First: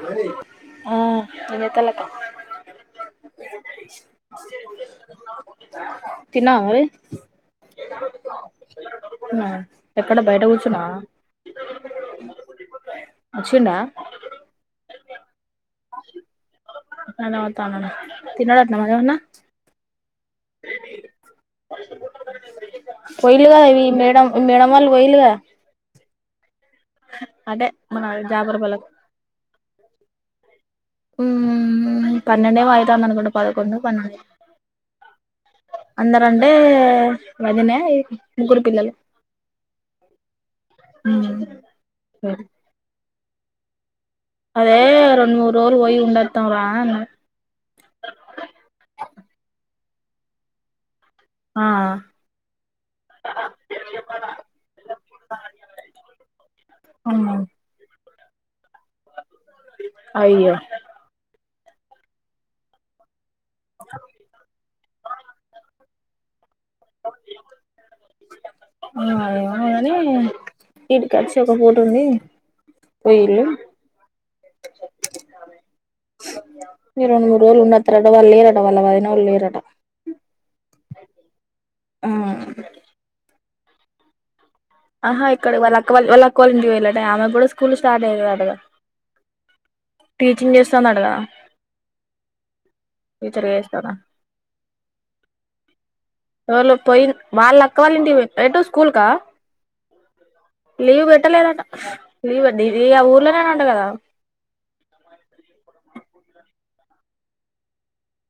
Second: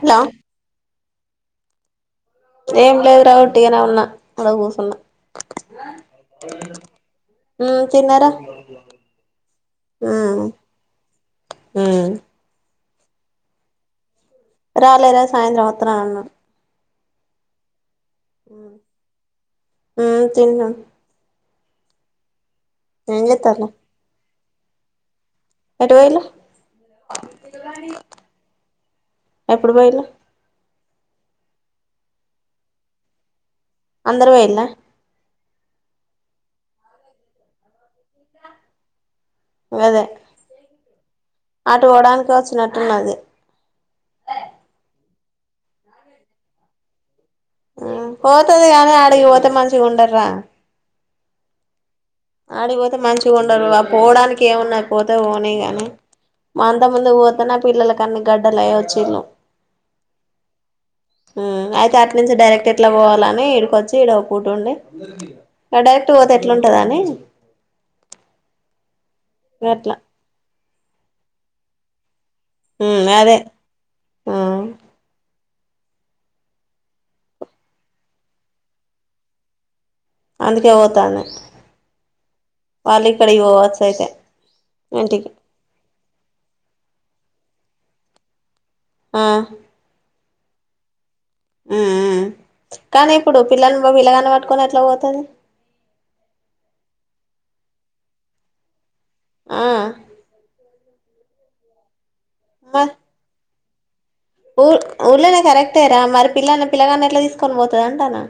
Hello ఆ నేతలక ఏం లేదు రా ఒట్టిగానే ఉన్నా అలా కూసున్నా తిన్నావ మరి మ్మ్ తిన్నారా తినవా ఎక్కడ బయట మ్మ్ కూర్చునా మ్మ్ అచిండా రలేరా సాయంత్రం అతని అన్నాడు తాన్నా తనన తిన్నాడటన వాడు ఎం అయిన తీ న్నా మ పోయిలుగా చేత్తాల్లు ఇవి మేడం మ్మ్ మేడమ్ వాలు పొయ్యిలు గద ఎటు వొయిల్లు అదే మన జాబర్పల్లకు ఎప్పుడు పోయిలు మ్మ్ మ్మ్ పన్నెండే ఏమో అయితంది అనుకుంటా పదకొడు పన్మది అందరు పోయిల్లా అందర్ అంటే వదిన ముగ్గురు పిల్లలు గాదే అటు వోవడానికి వచ్చినట్టున్నది అదే రెండు మూడు రోలు పోయి ఉండోద్దాం రా అ పోతది కానీ ఆడిగి పోతే మంచిగా ఉడద్ రా ఆ ఆడికిపోతే మంచిగా ఉండరు పోవడానికి ఏమున్నా పోతే ఓనీ గాని అంత ముందు పోతే నా పిల్లల కనీ గడ్డడా లేయ అయో మ్మ్ అయితే అట్ నుంచి డైరెక్ట్ ఎట్లా పోవాలా మే ఏడుకొచి ఇడో పూట్టుండీ డైరక్ పోతే ఎట్లా ఉంటుందని అ ఏమో గానీ అట్లా ఇడికచ్చి ఒక్ పూటోంది ఉ అదే ఆ మీ రెండు మూడు రోజులు ఉన్న తారట వాళ్ళురట వాళ్ళ పదిన వాళ్ళురట అందుకే పోతానే పాల క్కడవ వస అయితే ఆహా ఇంటికి ఇక్కడ వ వెళ్ళక్కవాలిడి వెళ్ళటే ఆమె కూడా స్కూల్ స్టార్ట్ అయిారు అటగా ఆ టీచింగ్ చేస్తా నద ఉ కానీ ఇప్పుడు టీచర్గా పిల్లలను చేస్తాదా పిల్లగాని పట్టుకొని ఎట్లా పోతుంది కావాలంటి రటో స్కూల్ కా ఆ లీవ్ పెట్టలేదంట లీవ్ అండి ఇది మరి ఆ ఊరులోనే కదా ఊ ఉళ్నే కరెక్టే రా మరి పిల్లల్ని పిల్లగాన్ని ఎట్ల తీసుకొనిపోతది అంటున్నా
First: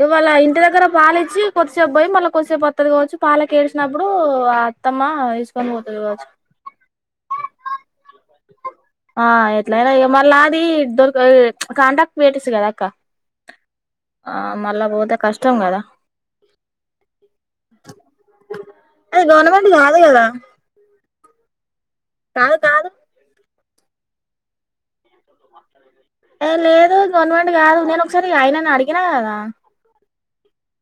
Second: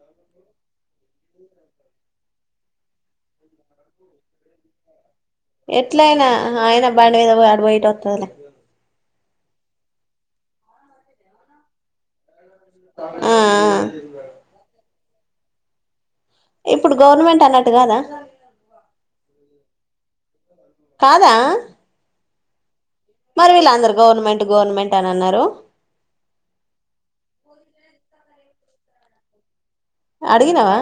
ఈ వాళ్ళ ఇంటి దగ్గర పాలు ఇచ్చి కొద్దిసేపు పోయి మళ్ళా కొద్దిసేపు వత్తది కావచ్చు పాలకెడిసినప్పుడు ఆ అత్తమ్మ తీసుకొని పోతది కావచ్చు ఎట్లయినా ఆయన బండి మీద పోయి ఆడ పోయి వత్తదిలే ఆ ఎట్లయిన ఏ మళ్ళ అది దొరకదు ఇచ్ కంటాక్ట్ పెటిస్ చు కదక్క ఆ ఆ ఆ మళ్ళ పోతే కష్టం కదా ఇప్పుడు గవర్నమెంట్ అన్నట్టు కాదా ఉమ్ కాదు కదా కదా కాదు కాదు మరి వీళ్లందరు గవర్మెంట్ గవర్మెంట్ ఏ లేదు గవర్నమెంట్ కాదు నేను ఒకసారి ఆయనని అడిగినా కదా అడగినావా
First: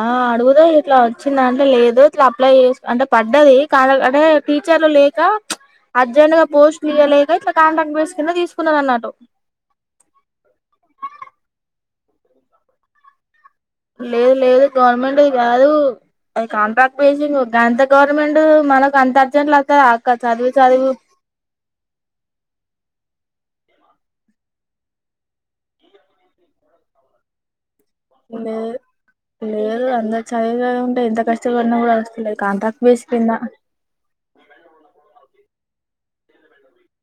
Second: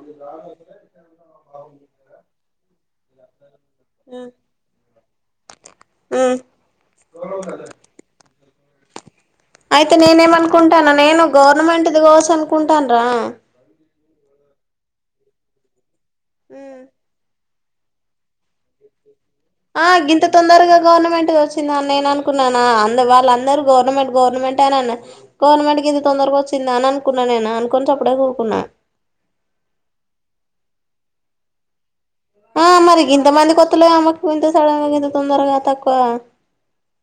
ఆ అడుగుదా ఇట్లా వచ్చిందంటే లేదు ఇట్లా అప్లై చేసి అంటే పడ్డది కాదు అదే టీచర్లు లేక ఇచ్ ఉమ్ అర్జెంట్ గా పోస్ట్లు ఇయలేక ఇట్లా కాంటాక్ట్ బేస్ కింద తీసుకు కున్న అన్నట్టు అయితే నేనేమనుకుంటున్నాను నేను గవర్నమెంట్ ది కోసం అనుకుంటాండ్రా లేదు లేదు గవర్నమెంట్ ది కాదు అది కాంట్రాక్ట్ బేసింగ్ అంత గవర్నమెంట్ మనకు అంత అర్జెంట్లు వస్తదా ఆ అక్క గింత చదివి తొందరగా చదివి గవర్నమెంట్ వచ్చిందా. అని నేను అనుకున్నానా. అందు వాళ్ళ అందరూ గవర్మెంట్ గవర్నమెంట్ అని అనే గవర్నమెంట్ కి ఇంత తొందరగా వచ్చిందా అని అనుకున్నా నేను. అనుకుని చప్పుడే లే ఊకున్నా లేదు అంత చదివిందే ఉంటే ఇంత కస్టపడను కూడా కస్ ఆ మరి గింత మందికి ఒత్తలేదు. ఏమో ఇంత సడన్ గా ఇంత తొందరగా. తక్కువ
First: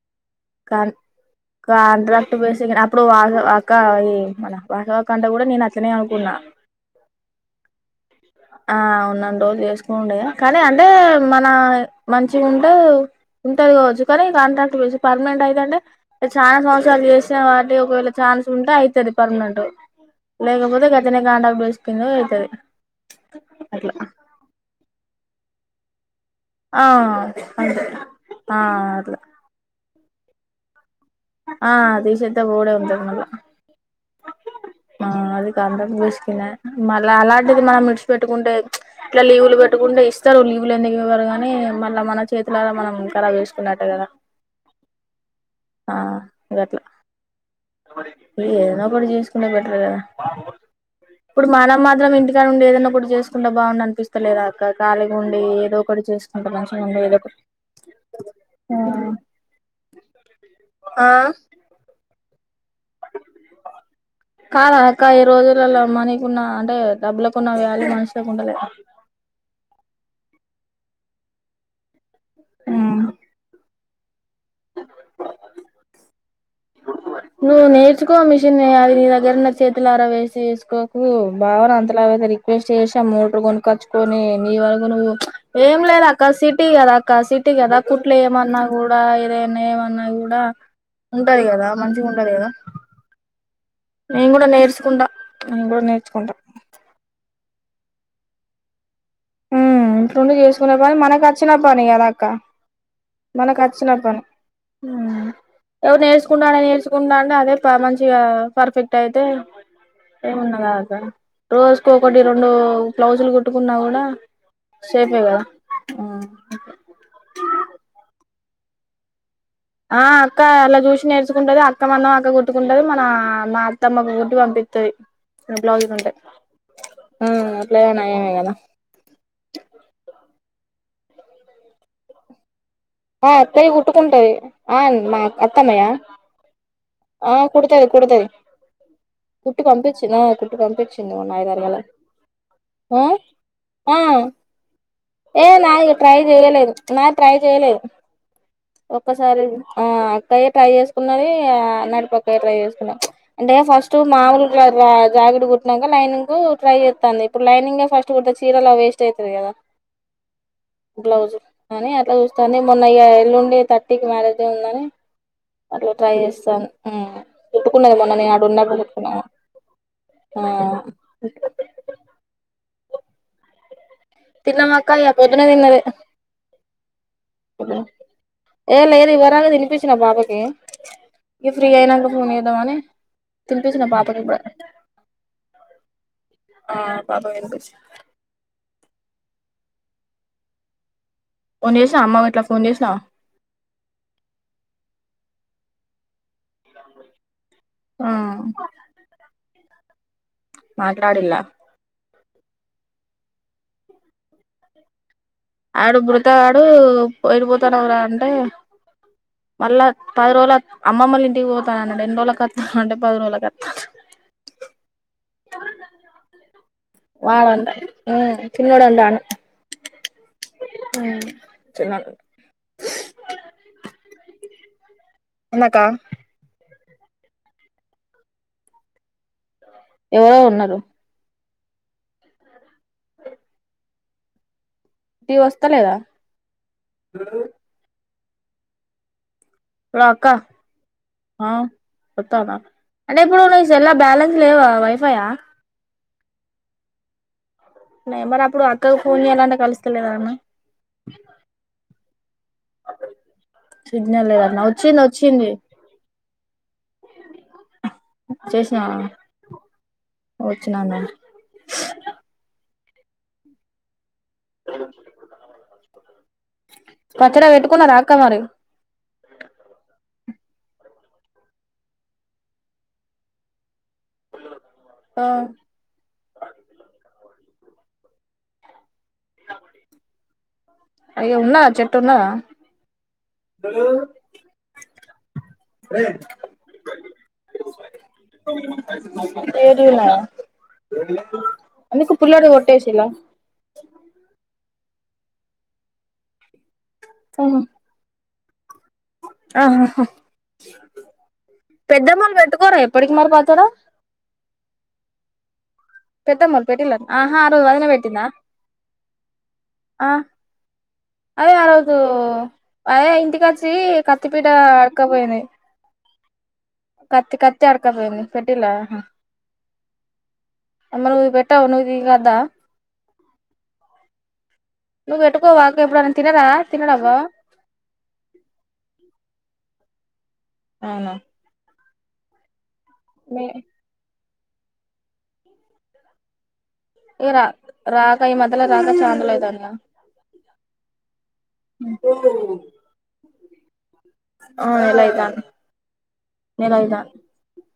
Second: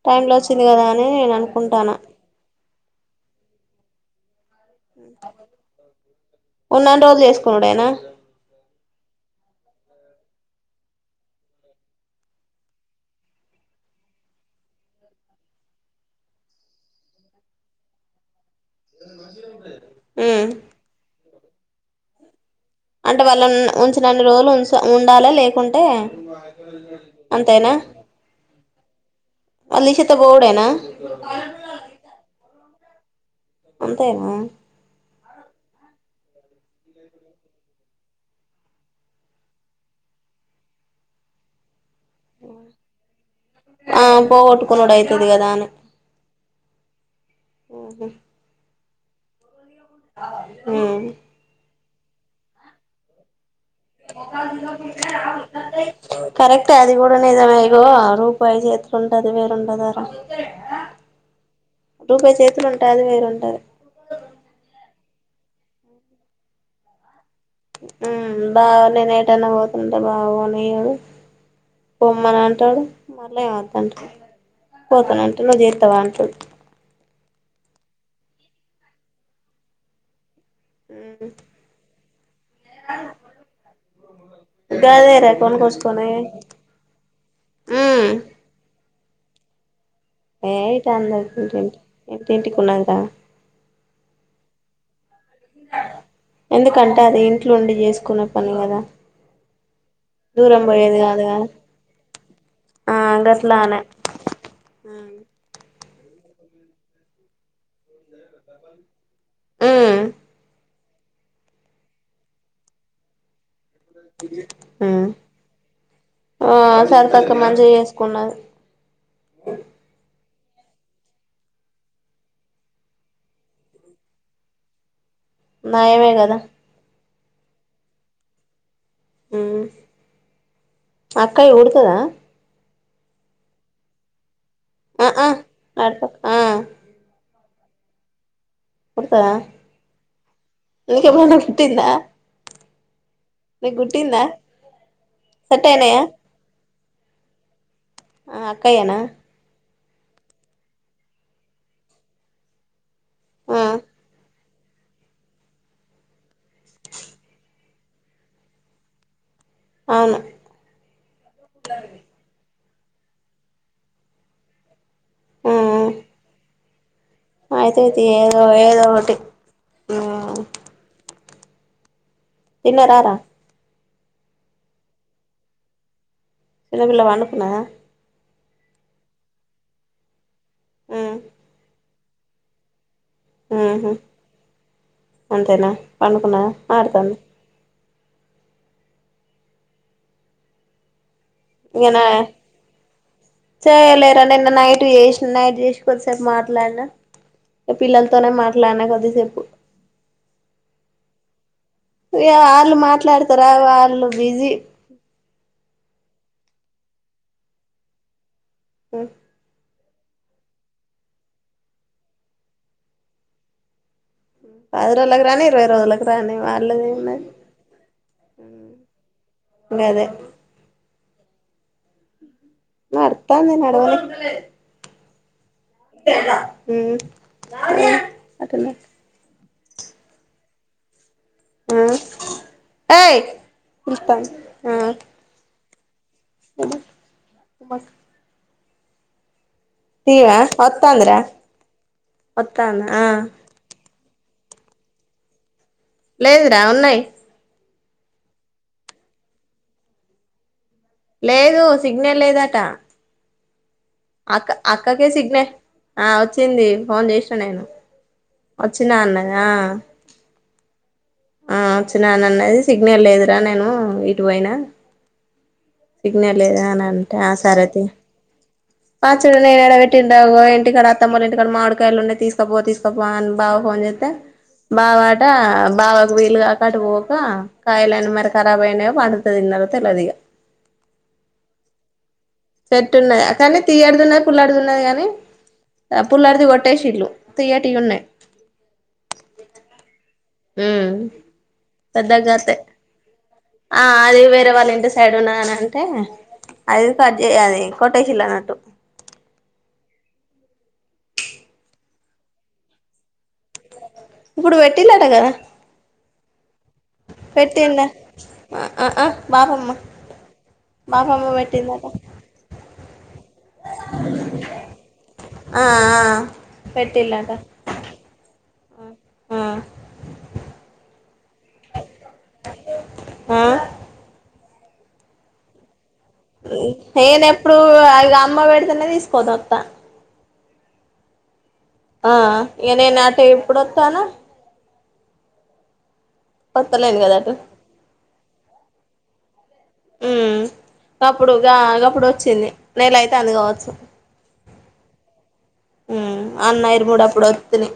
టైమ్ లో వచ్చింది కదా కాన్ అని నేను అనుకుంటానా కాంట్రాక్ట్ బేసి అప్పుడు అవు అది అక్క ఇది ఏమలా బసవ కంటే గూడ నేను అట్లనే అవుతున్న ఉన్నన్ని రోజులు చేసుకునుడేనా ఆ ఉన్నన్ని రోజులు చేసుకునుడే. కానీ అంటే మన మంచి ఉంటే ఉంటది కావచ్చు. కానీ కాంట్రాపర్మనెంట్ అయితేంటే చాలా సంవత్సరాలు చేసే వాటికి ఒకవేళ చఛా ఉంటేఅవుతుంది. పర్మనెంట్ ఉమ్ లేకపోతే గట్లనే కాంటాక్ట్ వైస్ పిన్న గా అయితది అంటే వాళ్లనుఉ అట్లా ఉంచినన్ని రోజులు ఉంచ ఉ ఉండాలా లేకుంటే ఆ అంతే ఆ అట్లా అలిషత గోవుడేనా ఆ తీశత బూడ ఉ ఆ ఉ ఆక అంతేనా ఆ అది కాంత బస్కినే మళ్ళ అలాంటిది ఆ ఆ అది కాంటాక్ట్ బేసిక్ నేమల్ల అలాంటిదిమనం విడిచిపట్టుకుంటే ఇట్లా లీవులు పెట్టుకుంటే ఇస్తారు లీవులు ఎందుకు ఇవ్వారు గాని. మళ్ళ మన చేతులర మనం కరబ్ చేసుకున్నట్టే ఆ కదా పోగొట్టుకునుడు అయితది కదా అని ఆ గట్ల పే రామ్ ఇప్పుడు జేస్కునే బాదు ఉమ్ ఇప్పుడు మన మా అందరం ఇంటికాడ ఉండి ఏదో ఒకటి చేసుకుందాం ఏదో ఒకటి చేసుకుంటే కరక్టే మంచిగా అది ఉండు కూడా ఏదో ఒకటి నిజమే ఇదిగోరూపాయి చేతులో ఉంటే అది వేరుంటది ఆ రూపాయి చేతులనే కాద అక్కా ఈ రోజు ఒక వేళమనీకున్న అంటే డబ్బుల ఉ బా నేనే టనా వో త ఉంటే బాగుో అనియ్యాడు పోమ్మని అంటాడు ఉమ్ మళ్ళీ వద్దుఅంటాడు పోతానుంటలో చేతావా అంటడు నువ్ నేర్చుకో మిషిన్ నే అది నీ దగ్గర నా చేతులారా వేస్ చేసుకోకు ఉమ్ బావన అంతలావయితే రిక్వెస్ట్ చేసీ ఆమోటర్ కొనుక్కొచ్చుకొని నీ వరకు నువ్వు గదేరా ఏం లేదు కొనుకొచ్చుకొని అక్క సిటీ కదా అక్క సిటీ కదా కుట్లు ఉమ్ ఏయమ నాకూడా బాగా ఇదే ఉన్నాయేమో ఏ ఇటు ర అన్నది ఏంటి ఏంటి మంచిగా ఏంటి ఉంటది కదా ఏంటికిన్నాంక నేను కూడా నేర్చుకుంటడా అంగ నేచంట ఇట్లుండి చేసుకునే పని కదా ఇట్డు నుండి దూరం చేసుకునే పని పోయేది మనకు కాదు కదా వచ్చిన పని కదా అక్క ఆ మనకు గట్లానే వచ్చిన పని ఎవరు నేర్చుకుంటాడని నేర్చుకుంటా అంటే అదే మంచిగా పర్ఫెక్ట్ అట్టయితే ఉమ్ ఏముండ కాదు రోజ కు ఒకటి రెండు బ్లౌజులు కుట్టు ఉన్నా గూడ మ్మ్ ఆ సరితక్క మంచిగ చేసుకున్నా అ క్క అలా చూసి నేర్చుకుంటది అక్క మందం అక్క గుట్టుకుంటది మన మా అత్తమ్మకు గుట్టి పంపిత్తది మ్ బ్లౌజులు నయమే ఉంటే కదా మ్మ్ అట్లయినా నయమే కదా ఉమ్ అక్కయి గుడుతదా ఆ అక్కయ్య గుట్టుకుంటది ఆ మా అత్తమ్మయ ఆ కుడతది కుడతది కుడతదా కుట్టి పంపించిన మన్నా నీకేమైనా ఐదారు గల కుట్టిందా మ్మ్ నీకు హ్మ్ కుట్టిందా ఏ సెట్ నా ఇగ అయినాయా ట్రై చేయలేదు ట్లా ట్రై చేయలేదు ఆ అక్కయేనా ఒక్కసారి ఆ అక్కయ్య ట్రై చేసుకున్నది నడిపక్కయ్య ట్రై చేసుకున్న ప్చ్ అండే ఆ ఫస్ట్ మాముల్ ఇట్లా రా జాకిడ్ కుట్నాంక లైంగ్ కు ట్రై చేత్తంది ఇప్పుడు లైనింగే ఫస్ట్ కుడితే చీరల్లా వేస్ట్ అయితది గదా అవును బ్లౌజు అనీ ఆట్ల చూస్తనే మొన్న య ఎల్లుండి థర్టీ కి మ్యారేజ్ అయిందని అట్లా ట్రై చేస్తాను అయితే కుట్టుకున్నది అయితే మొన్న నేను ఏదో ఆడ ఉన్నప్పుడు ఏదో కుట్టుకున్నా ఒకటి [inaudible] తిన్నారా రా తిన్నమ్ అక్క ఇగ పోద్దునా తిన్నదే చిన్నపిల్ల పనుకున్నాదా ఏ లేదు ఇవరగ తినిపిచ్చినా పాపకి మ్మ్ ఇ ఫ్రీ అయినా చూనిదవానే హ్మ్ హు అంతేనా పండుకున్నాదా ఆ ఆడతాందా పాపకి తినిపించిన ఫోన్ చేసినా ఇనా అమ్మకు ఇట్లా ఫోన్ చేసినా చేయలేర నిన్న నైట్ చే నైట్ చేసి కొద్సేపు మాట్లాడినా ఆ పిల్లలతోనే మాట్లాడినా కొద్ది సేపు మాట్లాడిల్ల ఇ వాళ్ళు మాట్లాడతారా వాళ్ళు బిజీ ఆడు మృతా గాడు ఎటుపోతానువరా అంటే ఆ మళ్ళ పది రోజుల అమ్మమ్మల్లు ఇంటికి పోతానన్నాడు ఎన్ని రోజులకి అత్తవ్ అంటే పది రోజులకి అత్తఅన్నాడు ప ఇ రోజులకు రాని ఇరవై రోజులలకు రాని వాళ్ళది వాడంట ఉమ్ చిన్నోడు అంటాండు గదే చిన్న నడుత్తాంది ఇందాక న హ్మ్ ఎవరో ఉన్నారు ఆ అ టీ వస్తాలేదా ఉమ ఉమ లో అక్క వత్తాందిరా ఆ వత్తాన వత్తాందా ఆ అంటే ఇప్పుడు నీ సెల్లో బ్యాలె లేవా వైఫై యా లేదురా ఉన్నాయి న మరి అప్పుడు అక్కకు ఫోన్ ఎలాంట కలుస్తలేదా అన్న లేదు సిగ్నల్ లేదట సిగ్నల్ అక్క లేదన్న వచ్చింది అక్కకే సిగ్నే వచ్చింది ఆ వచ్చింది ఫోన్ చేసి న నేను చేసిన వచ్చినా అన్నది ఆ వచ్చినాను ఆ వచ్చినానన్నది సిగ్నల్ లేదురా నేను ఇ టుపోయినా సిగ్నల్ లేదా అనంటే ఆ పచ్చడి సరే పెట్టుకున్నారా అక్క మరి పచ్చడి నేనేడ పెట్టి దేవో ఇంటికాడ అత్తమ్మోళ్ళింటికాడ మామిడికాయలు ఉన్నయ్ తీస్కోపో తీస్కోపో అని బావ ఫోన్ చే ట బవట బవ వీలు కాకటు పోక కాయలన్ని మరి కరాబయినయో పడుతుందిన్నరిగ తెల్వదిగ అయ్యో ఉన్నదా చెట్టు ఉన్నదా చెట్టున్నాది కానీ తీయటిదున్నయి పుల్లాటిదున్నది కానీ పుల్లటిది కొట్టేసిల్లు తియ్యటియి ఉన్నాయి ఏడున్నవ్ ఉమ్ ఎందుకు పెద్దగా పుల్లటిది కాస్తాయి కొట్టేషిల్లా ఆ అది వేరేవాళ్ళింటి ఏడున్నానంటే అది కట్ చే అది కొట్టేషిల్లా ఆహాహా పెద్దమ్మోళ్ళు పెట్టుకోరా ఎప్పటికి మరి పచ్చడ ఇప్పుడు పెట్టిల్లట కదా పెద్దమ్మోల్ పెట్టిల ఆహా ఆ రోజు వదిన పెట్టిండా పెట్టిందా ఆ ఆ ఆ బాపమ్మ ఆ బాపమ్మ అదే ఆ పెట్టిందట రోజు అదే ఇంటికచ్చి కత్తిపీట అడక్కపోయింది ఆ ఆ పెట్టిల్లట కత్తి కత్తి ఆడక్కపోయింది పెట్టిల్లా అహా ఆ మరు పెట్టావ్ ను నీకద్దా ఆ నువ్వు పెటుకోవాకే ఎప్పుడన్ నేనెప్పుడూ అ ఇగ అమ్మ పెడితేనే తీసుకోదత్త అవునా ఆ ఇక నే నాట ఎప్పుడుొస్తానా వత్తలేను కదా అటు ఏ రా రాక ఈ మధ్యల రాక చాన్ [unintelligible] ఉ అప్పుడు గ అప్పుడు వచ్చింది నేలయితాంది కావచ్చు ఆ నెల అయితాంది మ్ నెల అన్నయిరు అయితాంది కూడప్పుడు వత్తిని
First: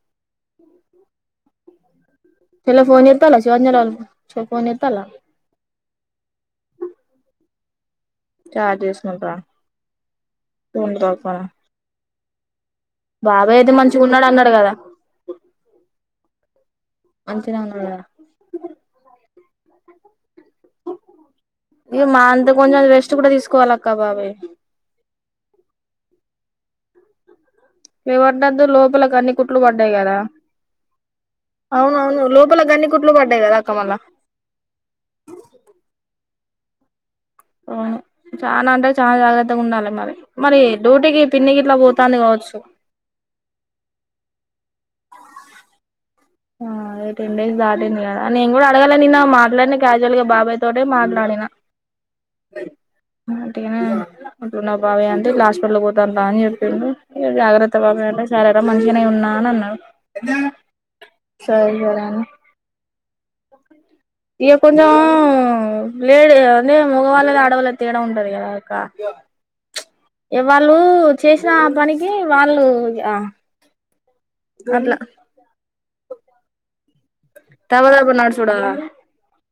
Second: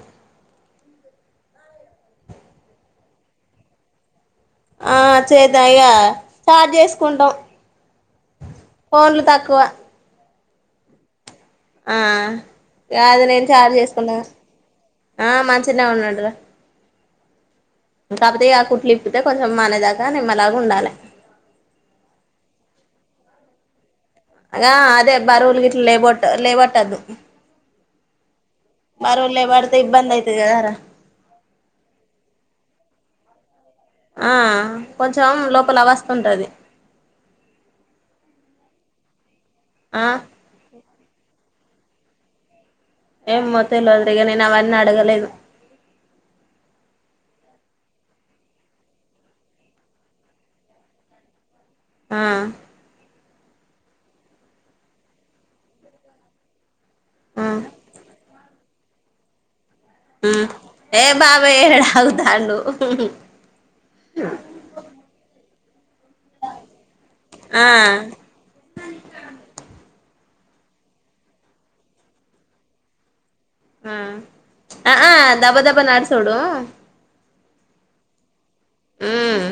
చల ఫోన్ జేత్తల [inaudible] ఆ చేద్ద ఇగ చాట్ చేసుకుంటాం చాట్ ఫోన్లు చేసుకుంటారా తక్కువ [unintelligible] ఆ ఇ అది నేను బాబాయ్ చార్ అయితే మంచిగా చేసుకున్నా ఉన్నాడు అన్నాడు కదా ఆ మంచినే ఉన్నాడు రా అంతే ఇంకాపోతే ఆ కుట్లిప్పుతే కొంత మనదాక ని మ ఇమా అంత కొ వ [unintelligible] [unintelligible] కూడా తీసుకోవాల అగా అదే బరువుల్గిట్ల లేపొద్ లేవాట్దు వివ పడ్డదు లోపలకి అన్ని కుట్లు పడ్డాయి ఇబ్బంది కదా అయితది కదారా అవునవును లోపలకి అన్ని కుట్లు పడ్డాయి కదా అక్క మళ్ళా ఆ కొంచెం లోపల వస్తుంటది చానా అంట చాలా జాగ్రత్ త్తగాఉండాలి ఆ మరి మరి డ్యూటీకి పిన్నికి ఇట్లా పోతాంది కావచ్చు ఏం మొత్తం [unintelligible] ఇల్ అద్రగ న నడగలేదు ఆ ఈ టెన్డేస్ దాటింది కదా నేను కూడా అడగలె నిన్న మాట్లాడిన క్యాజువల్ గా బాబాయ్ తోటె మాట్లాడినా ఆ అటికనే ఎట్లున్నవ్ బావ అంటే ఇట్లలాస్పిటల్ పోతాను రా అని చెప్పిండు ఇక ఆ జాగ్రత్త బాబాయ్ అంటె సరేరా మంచిగనే ఉన్నా అనన్నాడు ఏ బాబు ఏడ సరే అని ఆగుతాండు ఇగ కొంచెం ప్లేడ్ అని మగవాళ్ళది ఆ ఆడవాళ్ళది తేడా ఉంటది కదా అక్క ఎవళ్ళు చేసిన పనికి వాళ్ళు ఆ ఆ అ ఆ దబ దబ నడుసుడు ధబ ధబ నడుసు చూడ మ్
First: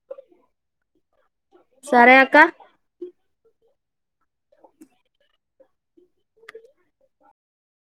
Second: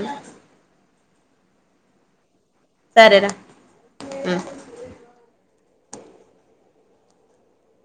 సరే అక్క సరేరా